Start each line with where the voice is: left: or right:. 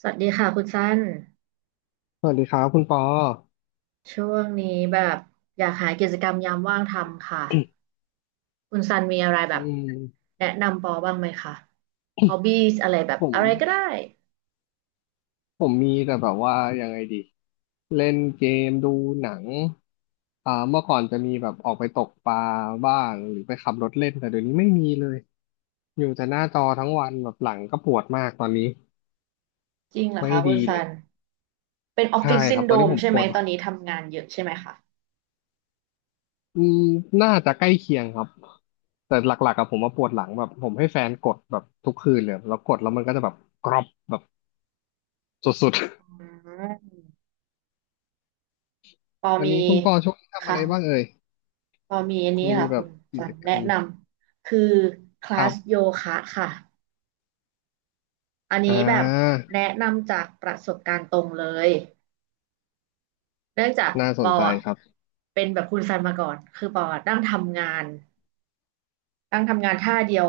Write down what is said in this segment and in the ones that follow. right: สวัสดีค่ะคุณสั้น
left: สวัสดีครับคุณปอ
right: ช่วงนี้แบบอยากหากิจกรรมยามว่างทำค่ะ คุณซันมีอะไรแบ
left: อื
right: บ
left: ม
right: แนะนำปอบ้างไหมคะฮอบบี้อะไรแบบ
left: ผม
right: อะไรก็ได้
left: ผมมีแต่แบบว่ายังไงดีเล่นเกมดูหนังเมื่อก่อนจะมีแบบออกไปตกปลาบ้างหรือไปขับรถเล่นแต่เดี๋ยวนี้ไม่มีเลยอยู่แต่หน้าจอทั้งวันแบบหลังก็ปวดมากตอนนี้
right: จริงเหรอ
left: ไม่
right: คะคุณ
left: ดีเล
right: ซัน
left: ย
right: เป็นออฟ
left: ใช่
right: ฟิศ
left: ค
right: ซิ
left: รั
right: น
left: บต
right: โด
left: อนนี้
right: ม
left: ผม
right: ใช่
left: ป
right: ไหม
left: วด
right: ตอนนี้ทำงานเยอะใช่ไหมคะ
left: อืมน่าจะใกล้เคียงครับแต่หลักๆกับผมมาปวดหลังแบบผมให้แฟนกดแบบทุกคืนเลยแล้วกดแล้วมันก็จะแบบกรอบแบบสุด
right: อืมปอ
left: ๆอัน
right: มี
left: นี้คุณปอช่วงนี้ทำอะ
right: ค่ะ
left: ไรบ้างเอ่ย
right: ปอมีอันนี้
left: มี
right: ค่ะ
left: แบ
right: คุ
left: บ
right: ณ
left: กิ
right: ซั
left: จ
right: น
left: กร
right: แนะ
left: รม
right: นำคือค
left: ค
right: ลา
left: รั
right: ส
left: บ
right: โยคะค่ะอัน
left: อ่
right: นี้แบบ
left: า
right: แนะนำจากประสบการณ์ตรงเลย เนื่องจาก
left: น่า
right: ป
left: สน
right: อ
left: ใจ
right: อ่ะ
left: ครับ
right: เป็นแบบคุณซันมาก่อน คือปออะนั่งทำงานนั่งทำงานท่าเดียว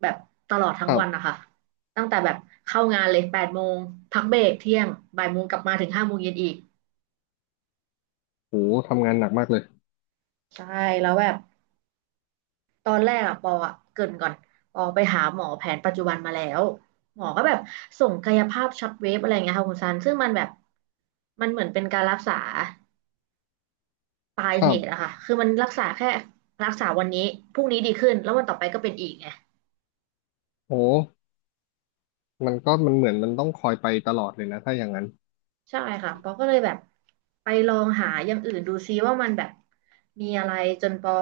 right: แบบตลอดทั้
left: ค
right: ง
left: รั
right: วันนะ
left: บ
right: คะ ตั้งแต่แบบเข้างานเลย8 โมง พักเบรกเที่ยงบ่าย 1 โมงกลับมาถึง5 โมงเย็นอีก
left: โหทำงานหนักมากเลย
right: ใช่แล้วแบบตอนแรกอะปออะเกริ่นก่อนปอไปหาหมอแผนปัจจุบันมาแล้ว หมอก็แบบส่งกายภาพช็อตเวฟอะไรเงี้ยค่ะคุณซัน ซึ่งมันแบบมันเหมือนเป็นการรักษาปลาย
left: ค
right: เห
left: รับ
right: ตุอะค่ะคือมันรักษาแค่รักษาวันนี้พรุ่งนี้ดีขึ้นแล้ววันต่อไปก็เป็นอีกไง
left: โหมันก็มันเหมือนมันต้องคอยไปตลอดเลยนะถ้าอย่างนั้น
right: ใช่ค่ะปอก็เลยแบบไปลองหาอย่างอื่นดูซิว่ามันแบบมีอะไรจนปอ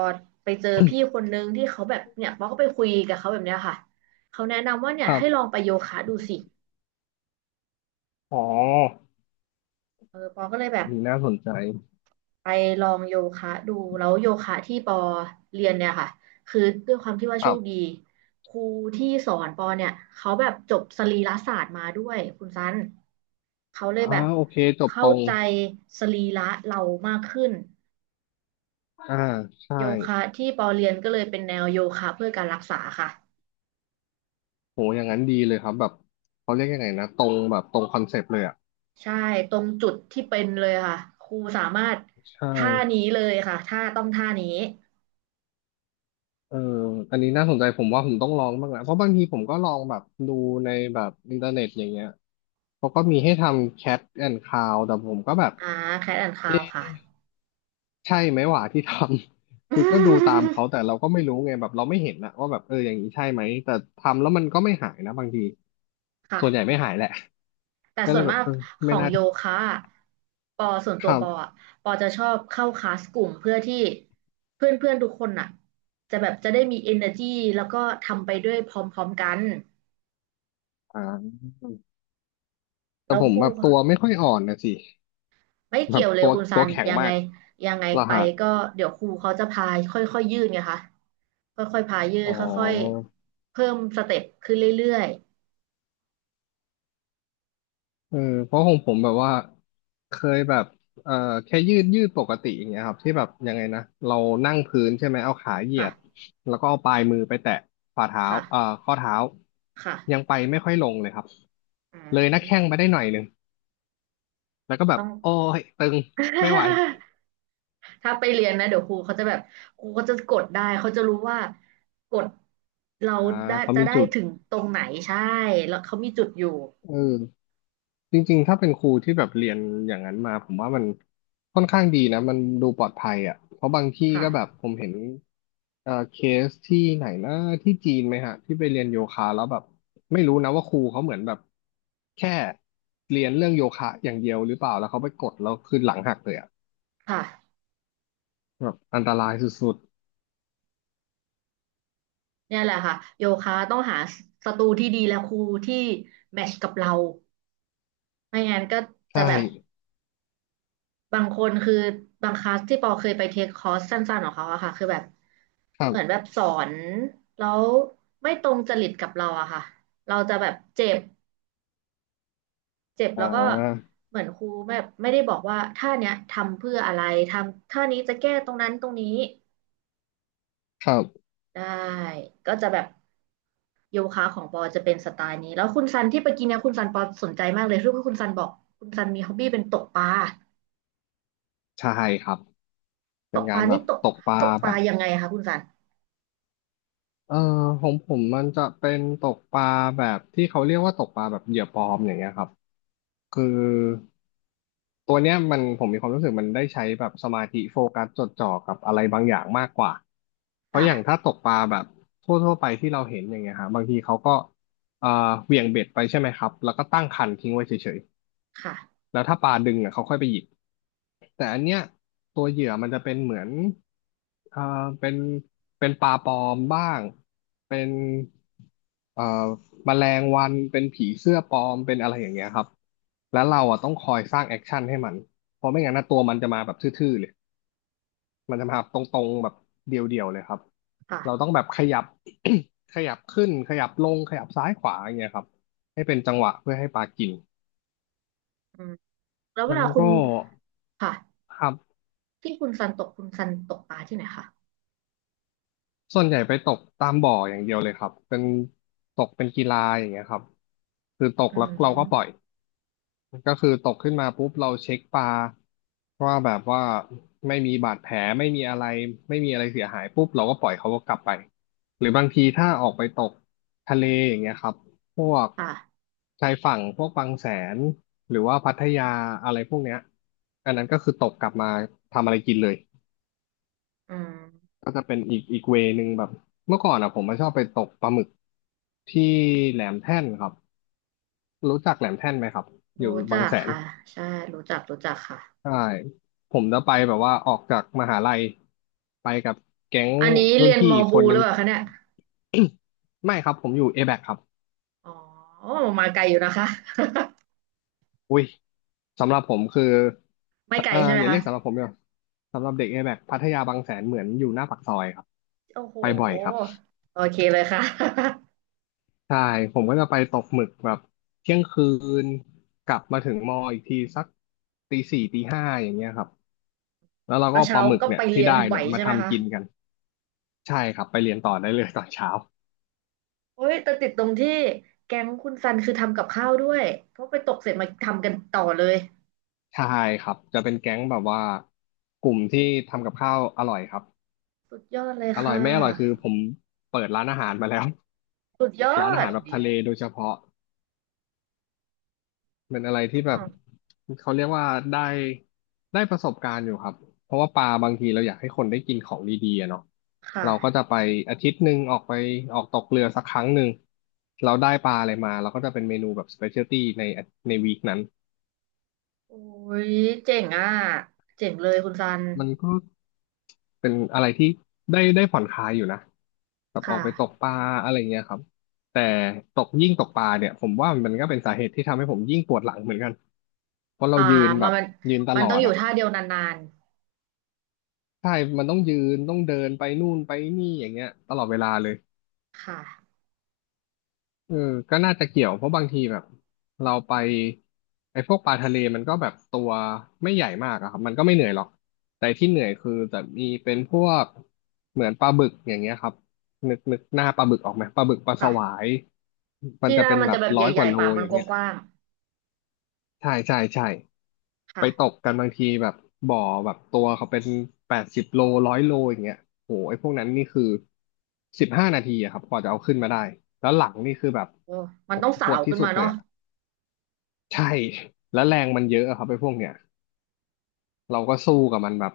right: ไปเจอพี่คนนึงที่เขาแบบเนี่ยปอก็ไปคุยกับเขาแบบเนี้ยค่ะเขาแนะนำว่าเนี่
left: ค
right: ย
left: รั
right: ให้ลอ
left: บ
right: งไปโยคะดูสิ
left: อ๋อ
right: เออปอก็เลยแบ
left: อั
right: บ
left: นนี้น่าสนใจ
right: ไปลองโยคะดูแล้วโยคะที่ปอเรียนเนี่ยค่ะคือด้วยความที่ว่า
left: ค
right: โช
left: รั
right: คดี
left: บ
right: ครูที่สอนปอเนี่ยเขาแบบจบสรีรศาสตร์มาด้วยคุณซันเขาเลย
left: อ่า
right: แบบ
left: โอเคจบต
right: เข้า
left: รง
right: ใจสรีระเรามากขึ้น
left: อ่าใช่
right: โยคะที่ปอเรียนก็เลยเป็นแนวโยคะเพื่อการรักษาค่ะ
left: โหอย่างนั้นดีเลยครับแบบเขาเรียกยังไงนะตรงแบบตรงคอนเซปต์เลยอ่ะ
right: ใช่ตรงจุดที่เป็นเลยค่ะครูสามารถ
left: ใช่
right: ท่านี้เลยค่ะท่าต้องท่านี้
left: เอออันนี้น่าสนใจผมว่าผมต้องลองบ้างนะเพราะบางทีผมก็ลองแบบดูในแบบอินเทอร์เน็ตอย่างเงี้ย เขาก็มีให้ทำ Cat and Cow แต่ผมก็แบบ
right: อ่าแคทแอนด์คาวค่ะ
left: ใช่ไหมหว่าที่ทำ คือก็ดูตามเขาแต่เราก็ไม่รู้ไงแบบเราไม่เห็นนะว่าแบบเอออย่างนี้ใช่ไหมแต่ทำแล้วมันก็ไม่หายนะบางที
right: ค่ะ
left: ส่วนใหญ่ไม่หายแหละ
right: แต่
left: ก็
right: ส่
left: เล
right: ว
left: ย
right: น
left: แบ
right: มา
left: บ
right: ก
left: เออ
right: ข
left: ไม่
right: อง
left: น่า
right: โยคะอะปอส่วนตัว
left: ทำ
right: ปออะปอจะชอบเข้าคลาสกลุ่มเพื่อที่เพื่อนเพื่อนทุกคนอ่ะจะแบบจะได้มี energy แล้วก็ทำไปด้วยพร้อมๆกัน
left: อ่าแต่
right: แล้ว
left: ผ
right: ค
left: ม
right: รู
left: แบบตัวไม่ค่อยอ่อนนะสิ
right: ไม่
left: แบ
right: เกี่ย
left: บ
right: วเลย
left: ตัว
right: คุณซั
left: ตัว
right: น
left: แข็ง
right: ยัง
left: มา
right: ไง
left: ก
right: ยังไง
left: เหรอ
right: ไป
left: ฮะ
right: ก็เดี๋ยวครูเขาจะพาค่อยๆยืดไงคะค่อยๆพายืด
left: อ๋อ
right: ค่อยๆเพิ่มสเต็ปขึ้นเรื่อย
left: เออเพราะของผมแบบว่าเคยแบบเอ่อแค่ยืดปกติอย่างเงี้ยครับที่แบบยังไงนะเรานั่งพื้นใช่ไหมเอาขาเห
right: ๆ
left: ยีย
right: ค่ะ
left: ดแล้วก็เอาปลายมือไปแตะฝ่าเท้า
right: ค่ะ
left: ข้อเท้า
right: ค่ะ
left: ยังไปไม่ค่อยลงเลยครับ
right: อ่
left: เลยหน้าแข้
right: า
left: งไปได้หน่อยหนึ่งแล้วก็แบ
right: ต้
left: บ
right: อง
left: โอ้ยตึงไม่ไหว
right: ถ้าไปเรียนนะเดี๋ยวครูเขาจะแบบครูเขาจะกดได้เขาจะรู้ว่ากดเรา
left: อ่า
right: ได้
left: เขา
right: จะ
left: มี
right: ได้
left: จุด
right: ถึงตรงไหนใช่แล้วเขามีจุดอยู่
left: เออ จริงๆถ้าเป็นครูที่แบบเรียนอย่างนั้นมาผมว่ามันค่อนข้างดีนะมันดูปลอดภัยอ่ะเพราะบางที่ก็แบบ
right: ค่ะ
left: ผมเห็นเคสที่ไหนนะที่จีนไหมฮะที่ไปเรียนโยคะแล้วแบบไม่รู้นะว่าครูเขาเหมือนแบบแค่เรียนเรื่องโยคะอย่างเดียวหรือเปล่าแล้วเขาไปกดแล้วคือหลังหักเลยอ่ะ
right: ค่ะ
left: แบบอันตรายสุด
right: เนี่ยแหละค่ะโยคะต้องหาสตูที่ดีและครูที่แมทช์กับเรา ไม่งั้นก็
left: ๆ
right: จะ
left: ใช่
right: แบบบางคนคือบางคลาสที่ปอเคยไปเทคคอร์สสั้นๆของเขาอะค่ะคือแบบ
left: ครั
right: เหมือนแบบ
left: บ
right: สอนแล้วไม่ตรงจริตกับเราอะค่ะเราจะแบบเจ็บเจ็บ
left: อ่
right: แล้วก็
left: า
right: เหมือนครูแบบไม่ได้บอกว่าท่าเนี้ยทำเพื่ออะไรทำท่านี้จะแก้ตรงนั้นตรงนี้
left: ครับ
right: ได้ก็จะแบบโยคะของปอจะเป็นสไตล์นี้แล้วคุณซันที่ไปกินเนี่ยคุณซันปอสนใจมากเลยรู้ว่าคุณซันบอกคุณซันมีฮ็อบบี้เป็นตกปลา
left: ใช่ครับเป็
right: ต
left: น
right: กป
left: กา
right: ลา
left: รแบ
right: นี่
left: บ
right: ตก
left: ตกปลา
right: ตกป
left: แบ
right: ลา
left: บ
right: ยังไงคะคุณซัน
left: เออของผมมันจะเป็นตกปลาแบบที่เขาเรียกว่าตกปลาแบบเหยื่อปลอมอย่างเงี้ยครับคือตัวเนี้ยมันผมมีความรู้สึกมันได้ใช้แบบสมาธิโฟกัสจดจ่อกับอะไรบางอย่างมากกว่าเพราะอย่างถ้า
right: ค่ะ
left: ตกปลาแบบทั่วๆไปที่เราเห็นอย่างเงี้ยฮะบางทีเขาก็เอ่อเหวี่ยงเบ็ดไปใช่ไหมครับแล้วก็ตั้งคันทิ้งไว้เฉย
right: ค่ะ
left: ๆแล้วถ้าปลาดึงอ่ะเขาค่อยไปหยิบ แต่อันเนี้ยตัวเหยื่อมันจะเป็นเหมือนเอ่อเป็นเป็นปลาปลอมบ้างเป็นเอ่อแมลงวันเป็นผีเสื้อปลอมเป็นอะไรอย่างเงี้ยครับแล้วเราอ่ะต้องคอยสร้างแอคชั่นให้มันเพราะไม่งั้นนะตัวมันจะมาแบบทื่อๆเลยมันจะมาแบบตรงๆแบบเดียวๆเลยครับ
right: ค่ะ
left: เราต้องแบบขยับ ขยับขึ้นขยับลงขยับซ้ายขวาอย่างเงี้ยครับให้เป็นจังหวะเพื่อให้ปลากิน
right: อืมแล้วเว
left: มัน
right: ลาคุ
left: ก็
right: ณค่ะ
left: ครับ
right: ที่คุณซันตกคุณซันตกปลาที่ไหนคะ
left: ส่วนใหญ่ไปตกตามบ่ออย่างเดียวเลยครับเป็นตกเป็นกีฬาอย่างเงี้ยครับคือตก
right: อื
left: แล้วเราก็ปล่อย
right: ม
left: ก็คือตกขึ้นมาปุ๊บเราเช็คปลาว่าแบบว่าไม่มีบาดแผลไม่มีอะไรไม่มีอะไรเสียหายปุ๊บเราก็ปล่อยเขาก็กลับไปหรือบางทีถ้าออกไปตกทะเลอย่างเงี้ยครับพวก
right: ค่ะ
left: ชายฝั่งพวกบางแสนหรือว่าพัทยาอะไรพวกเนี้ยอันนั้นก็คือตกกลับมาทำอะไรกินเลย
right: อืม
left: ก็จะเป็นอีกเวนึงแบบเมื่อก่อนอ่ะผมมาชอบไปตกปลาหมึกที่แหลมแท่นครับรู้จักแหลมแท่นไหมครับอยู่
right: รู้จั
left: บาง
right: ก
left: แสน
right: ค่ะใช่ รู้จักค่ะ
left: ใช่ผมจะไปแบบว่าออกจากมหาลัยไปกับแก๊ง
right: อันนี้
left: รุ่
right: เรี
left: น
right: ยน
left: พี่
right: มอ
left: อีกค
right: บู
left: น
right: ห
left: นึ
right: รือ
left: ง
right: เปล่าคะเนี่ย
left: ไม่ครับผมอยู่ A-BAC คครับ
right: อ๋อมาไกลอยู่นะคะ
left: อุ้ยสำหรับผมคือ
right: ไม่ไกลใช่ไหม
left: อย่าเรี
right: คะ
left: ยกสำหรับผมเลยสำหรับเด็ก A-BAC พัทยาบางแสนเหมือนอยู่หน้าปากซอยครับ
right: โอ้โห
left: ไปบ่อยครับ
right: โอเคเลยค่ะ
left: ใช่ผมก็จะไปตกหมึกแบบเที่ยงคืนกลับมาถึงมออีกทีสักตีสี่ตีห้าอย่างเงี้ยครับแล้วเรา ก็
right: แล้ว
left: เอาป
right: เช้า
left: ลาหมึก
right: ก็
left: เนี่
right: ไป
left: ยที่
right: เรียน
left: ได้
right: ไหว
left: เนี่ยมา
right: ใช่ไหม
left: ทำ
right: คะ
left: กินกันใช่ครับไปเรียนต่อได้เลยตอนเช้า
right: โอ้ยแต่ติดตรงที่แก๊งคุณซันคือทำกับข้าวด้วยเพราะไปตกเสร็จมาทำกันต่อเลย
left: ใช่ครับจะเป็นแก๊งแบบว่ากลุ่มที่ทำกับข้าวอร่อยครับ
right: สุดยอดเลย
left: อร่อ
right: ค่
left: ยไม่อร่อยคือ
right: ะ
left: ผมเปิดร้านอาหารมาแล้ว
right: สุดยอ
left: ร้านอา
right: ด
left: หาร
right: ค
left: แบ
right: น
left: บ
right: เดี
left: ทะ
right: ยว
left: เลโดยเฉพาะ เป็นอะไร
right: อื
left: ที่แบบ
right: ม
left: เขาเรียกว่าได้ได้ประสบการณ์อยู่ครับเพราะว่าปลาบางทีเราอยากให้คนได้กินของดีๆอะเนาะ
right: ค
left: เราก็จะ
right: ่ะ
left: ไปอาทิตย์หนึ่งออกไปออกตกเรือสักครั้งหนึ่งเราได้ปลาอะไรมาเราก็จะเป็นเมนูแบบสเปเชียลตี้ในวีคนั้น
right: โอ้ยเจ๋งอ่ะเจ๋งเลยคุณซัน
left: มันก็เป็นอะไรที่ได้ผ่อนคลายอยู่นะแบบอ
right: ค่ะ
left: อกไปตกปลาอะไรเงี้ยครับแต่ตกยิ่งตกปลาเนี่ยผมว่ามันก็เป็นสาเหตุที่ทำให้ผมยิ่งปวดหลังเหมือนกันเพราะเรา
right: อ่า
left: ยืนแบ
right: มัน
left: บ
right: มัน
left: ยืนต
right: มัน
left: ลอ
right: ต้อง
left: ด
right: อยู่
left: อะ
right: ท่าเดียวนาน
left: ใช่มันต้องยืนต้องเดินไปนู่นไปนี่อย่างเงี้ยตลอดเวลาเลย
right: ๆค่ะ
left: เออก็น่าจะเกี่ยวเพราะบางทีแบบเราไปไอ้พวกปลาทะเลมันก็แบบตัวไม่ใหญ่มากอะครับมันก็ไม่เหนื่อยหรอก แต่ที่เหนื่อยคือจะมีเป็นพวกเหมือนปลาบึกอย่างเงี้ยครับนึกหน้าปลาบึกออกไหมปลาบึกปลาสวา
right: ค่ะ
left: ยมัน
right: ที่
left: จะ
right: แรก
left: เป็น
right: มัน
left: แบ
right: จะ
left: บ
right: แบบให
left: ร้อยก
right: ญ่
left: ว่าโล
right: ๆปากมั
left: อ
right: น
left: ย่าง
right: ก
left: เงี้ย
right: ว้าง
left: ใช่ใช่ใช่
right: ๆ
left: ไป
right: ค่ะ
left: ตบกันบางทีแบบบ่อแบบตัวเขาเป็น80 โล100 โลอย่างเงี้ยโหไอ้พวกนั้นนี่คือ15 นาทีอะครับกว่าจะเอาขึ้นมาได้แล้วหลังนี่คือแบบ
right: โอ้มัน
left: โอ้
right: ต้อ
left: โห
right: ง
left: ป
right: สา
left: ว
right: ว
left: ดที่
right: ขึ้น
left: สุ
right: มา
left: ดเลย
right: เนาะ
left: อะใช่แล้วแรงมันเยอะอะครับไอ้พวกเนี้ยเราก็สู้กับมันแบบ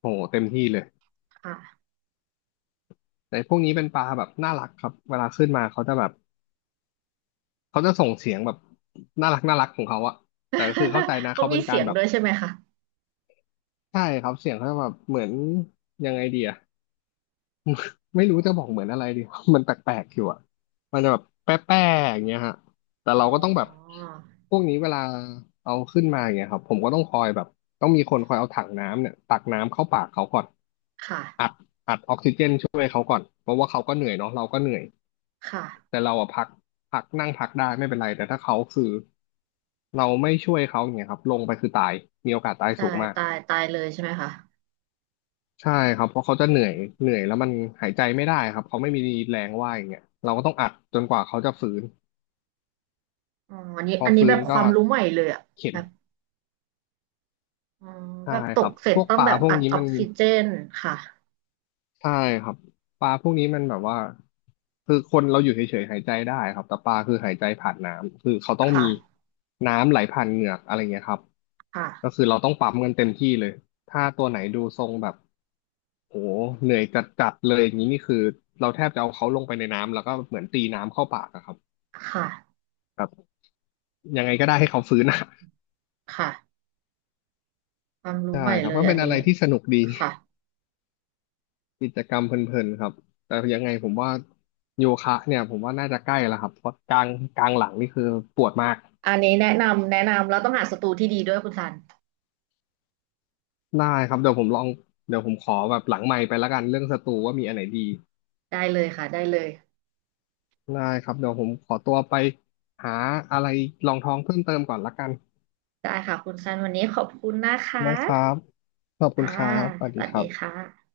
left: โหเต็มที่เลย
right: ค่ะ
left: แต่พวกนี้เป็นปลาแบบน่ารักครับเวลาขึ้นมาเขาจะแบบเขาจะส่งเสียงแบบน่ารักน่ารักของเขาอะแต่ก็คือเข้าใจ นะ
right: เขา
left: เขา
right: มี
left: เป็นกา
right: เสี
left: ร
right: ยง
left: แบบ
right: ด้วยใช่ไหมคะ
left: ใช่ครับเสียงเขาจะแบบเหมือนยังไงดีอะ ไม่รู้จะบอกเหมือนอะไรดี มันแปลกๆอยู่อ่ะมันจะแบบแป๊ะๆอย่างเงี้ยฮะแต่
right: อ๋
left: เราก็ต้องแบบ
right: อ
left: พวกนี้เวลาเอาขึ้นมาอย่างเงี้ยครับ ผมก็ต้องคอยแบบ ต้องมีคนคอยเอาถังน้ำเนี่ยตักน้ำเข้าปากเขาก่อน
right: ค่ะ
left: อัดอัดออกซิเจนช่วยเขาก่อน เพราะว่าเขาก็เหนื่อยเนาะเราก็เหนื่อย แต่
right: ค่ะ
left: เราอะพักนั่งพักได้ไม่เป็นไร แต่ถ้าเขาคือเราไม่ช่วยเขาอย่างเงี้ยครับลงไปคือตายมีโอกาสตาย
right: ใช่
left: สูงมาก
right: ตายตายเลยใช่ไหมคะ
left: ใช่ครับเพราะเขาจะเหนื่อยแล้วมันหายใจไม่ได้ครับเขาไม่มีแรงว่ายอย่างเงี้ยเราก็ต้องอัดจนกว่าเขาจะฟื้น
right: อ๋ออันนี้
left: พอ
right: อันนี้แบ
left: ฟื้น
right: บค
left: ก็
right: วามรู้ใหม่เลยอะ
left: เข็น
right: แบบอ๋อ
left: ใช่
right: แบบต
left: ครั
right: ก
left: บ
right: เสร็
left: พ
right: จ
left: วก
right: ต้อ
left: ป
right: ง
left: ลา
right: แบบ
left: พวก
right: อัด
left: นี้
right: ออ
left: มั
right: ก
left: น
right: ซิเจนค่ะ
left: ใช่ครับปลาพวกนี้มันแบบว่าคือคนเราอยู่เฉยๆหายใจได้ครับแต่ปลาคือหายใจผ่านน้ำคือเขาต้อง
right: ค่ะ
left: มีน้ำไหลผ่านเหงือกอะไรเงี้ยครับก็
right: ค่ะ
left: คือเราต้องปั๊มกันเต็มที่เลยถ้าตัวไหนดูทรงแบบโหเหนื่อยจัดๆเลยอย่างนี้นี่คือเราแทบจะเอาเขาลงไปในน้ำแล้วก็เหมือนตีน้ำเข้าปากอะครับ
right: ค่ะ
left: ยังไง
right: อื
left: ก็
right: ม
left: ได้ให้เขาฟื้นอะ
right: ค่ะความ รู้
left: ใช่
right: ใหม่
left: ครั
right: เล
left: บ
right: ย
left: ก็
right: อั
left: เป็
right: น
left: น
right: นี้
left: อะไรที่สนุกดี
right: ค่ะ
left: กิจกรรมเพลินๆครับแต่ยังไงผมว่าโยคะเนี่ยผมว่าน่าจะใกล้แล้วครับเพราะกลางหลังนี่คือปวดมาก
right: อันนี้แนะนำแนะนำเราต้องหาศัตรูที่ดีด้วยคุณซัน
left: ได้ครับเดี๋ยวผมลองเดี๋ยวผมขอแบบหลังไมค์ไปแล้วกันเรื่องสตูว่ามีอันไหนดี
right: ได้เลยค่ะได้เลย
left: ได้ครับเดี๋ยวผมขอตัวไปหาอะไรรองท้องเพิ่มเติมก่อนละกัน
right: ได้ค่ะคุณซันวันนี้ขอบคุณนะคะ
left: นะครับขอบคุณ
right: ค่ะ
left: ครับสวัส
right: ส
left: ดี
right: วัส
left: ค
right: ดี
left: รับ
right: ค่ะ